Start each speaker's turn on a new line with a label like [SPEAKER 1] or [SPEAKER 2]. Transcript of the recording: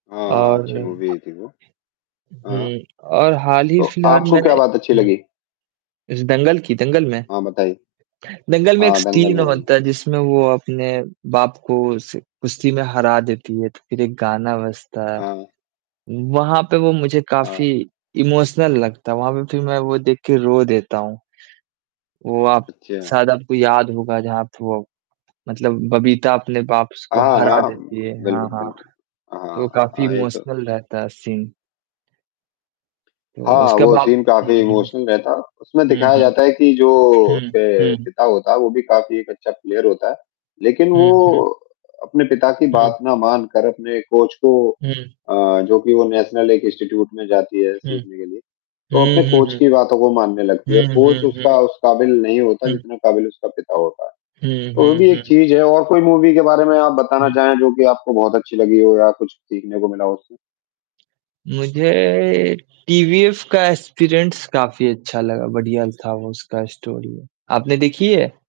[SPEAKER 1] हाँ, हाँ, अच्छी मूवी
[SPEAKER 2] और
[SPEAKER 1] आई थी वो। हाँ।
[SPEAKER 2] हुँ, और हाल ही
[SPEAKER 1] तो
[SPEAKER 2] फिलहाल
[SPEAKER 1] आपको
[SPEAKER 2] मैंने
[SPEAKER 1] क्या बात अच्छी
[SPEAKER 2] हुँ।
[SPEAKER 1] लगी?
[SPEAKER 2] इस दंगल की दंगल में
[SPEAKER 1] हाँ, बताइये।
[SPEAKER 2] दंगल में एक
[SPEAKER 1] हाँ, दंगल
[SPEAKER 2] सीन
[SPEAKER 1] मूवी।
[SPEAKER 2] होता है, जिसमें वो अपने बाप को उस कुश्ती में हरा देती है, तो फिर एक गाना बजता है,
[SPEAKER 1] हाँ।
[SPEAKER 2] वहाँ पे वो मुझे काफ़ी
[SPEAKER 1] हाँ।
[SPEAKER 2] इमोशनल लगता है, वहाँ पे फिर मैं वो देख के रो देता हूँ। वो आप
[SPEAKER 1] अच्छा।
[SPEAKER 2] शायद आपको याद होगा, जहाँ थ वो मतलब बबीता अपने बाप स को
[SPEAKER 1] हाँ,
[SPEAKER 2] हरा
[SPEAKER 1] हाँ,
[SPEAKER 2] देती है। हाँ,
[SPEAKER 1] बिल्कुल,
[SPEAKER 2] हाँ।
[SPEAKER 1] बिल्कुल, हाँ,
[SPEAKER 2] तो
[SPEAKER 1] हाँ,
[SPEAKER 2] काफ़ी
[SPEAKER 1] हाँ, एक
[SPEAKER 2] इमोशनल रहता है सीन। तो
[SPEAKER 1] हाँ,
[SPEAKER 2] उसके
[SPEAKER 1] वो
[SPEAKER 2] बाद
[SPEAKER 1] सीन
[SPEAKER 2] हुँ,
[SPEAKER 1] काफ़ी इमोशनल
[SPEAKER 2] हुँ,
[SPEAKER 1] रहता, उसमें
[SPEAKER 2] हुँ,
[SPEAKER 1] दिखाया जाता
[SPEAKER 2] हुँ,
[SPEAKER 1] है कि जो
[SPEAKER 2] हुँ,
[SPEAKER 1] उसके
[SPEAKER 2] हुँ।
[SPEAKER 1] पिता होता है, वो भी काफ़ी एक अच्छा प्लेयर होता है। लेकिन
[SPEAKER 2] हुँ, हुँ।
[SPEAKER 1] वो अपने पिता की
[SPEAKER 2] हुँ।
[SPEAKER 1] बात ना मान कर, अपने कोच को
[SPEAKER 2] हुँ।
[SPEAKER 1] अ, जो कि वो नेशनल एक इंस्टीट्यूट में जाती है
[SPEAKER 2] हुँ।
[SPEAKER 1] सीखने के लिए। तो अपने
[SPEAKER 2] हुँ, हुँ,
[SPEAKER 1] कोच
[SPEAKER 2] हुँ,
[SPEAKER 1] की बातों को मानने लगती है
[SPEAKER 2] हुँ।
[SPEAKER 1] और
[SPEAKER 2] हुँ,
[SPEAKER 1] कोच
[SPEAKER 2] हुँ,
[SPEAKER 1] उसका
[SPEAKER 2] हुँ।
[SPEAKER 1] उस काबिल नहीं होता,
[SPEAKER 2] हुँ।
[SPEAKER 1] जितना काबिल उसका पिता होता है,
[SPEAKER 2] हुँ,
[SPEAKER 1] तो वो
[SPEAKER 2] हुँ,
[SPEAKER 1] भी एक
[SPEAKER 2] हुँ।
[SPEAKER 1] चीज़ है और कोई मूवी के बारे में आप बताना
[SPEAKER 2] हुँ।
[SPEAKER 1] चाहें, जो कि आपको बहुत अच्छी लगी हो, या कुछ सीखने को मिला हो उससे।
[SPEAKER 2] मुझे टीवीएफ का एस्पिरेंट्स काफ़ी अच्छा लगा, बढ़िया था वो उसका स्टोरी। आपने देखी है?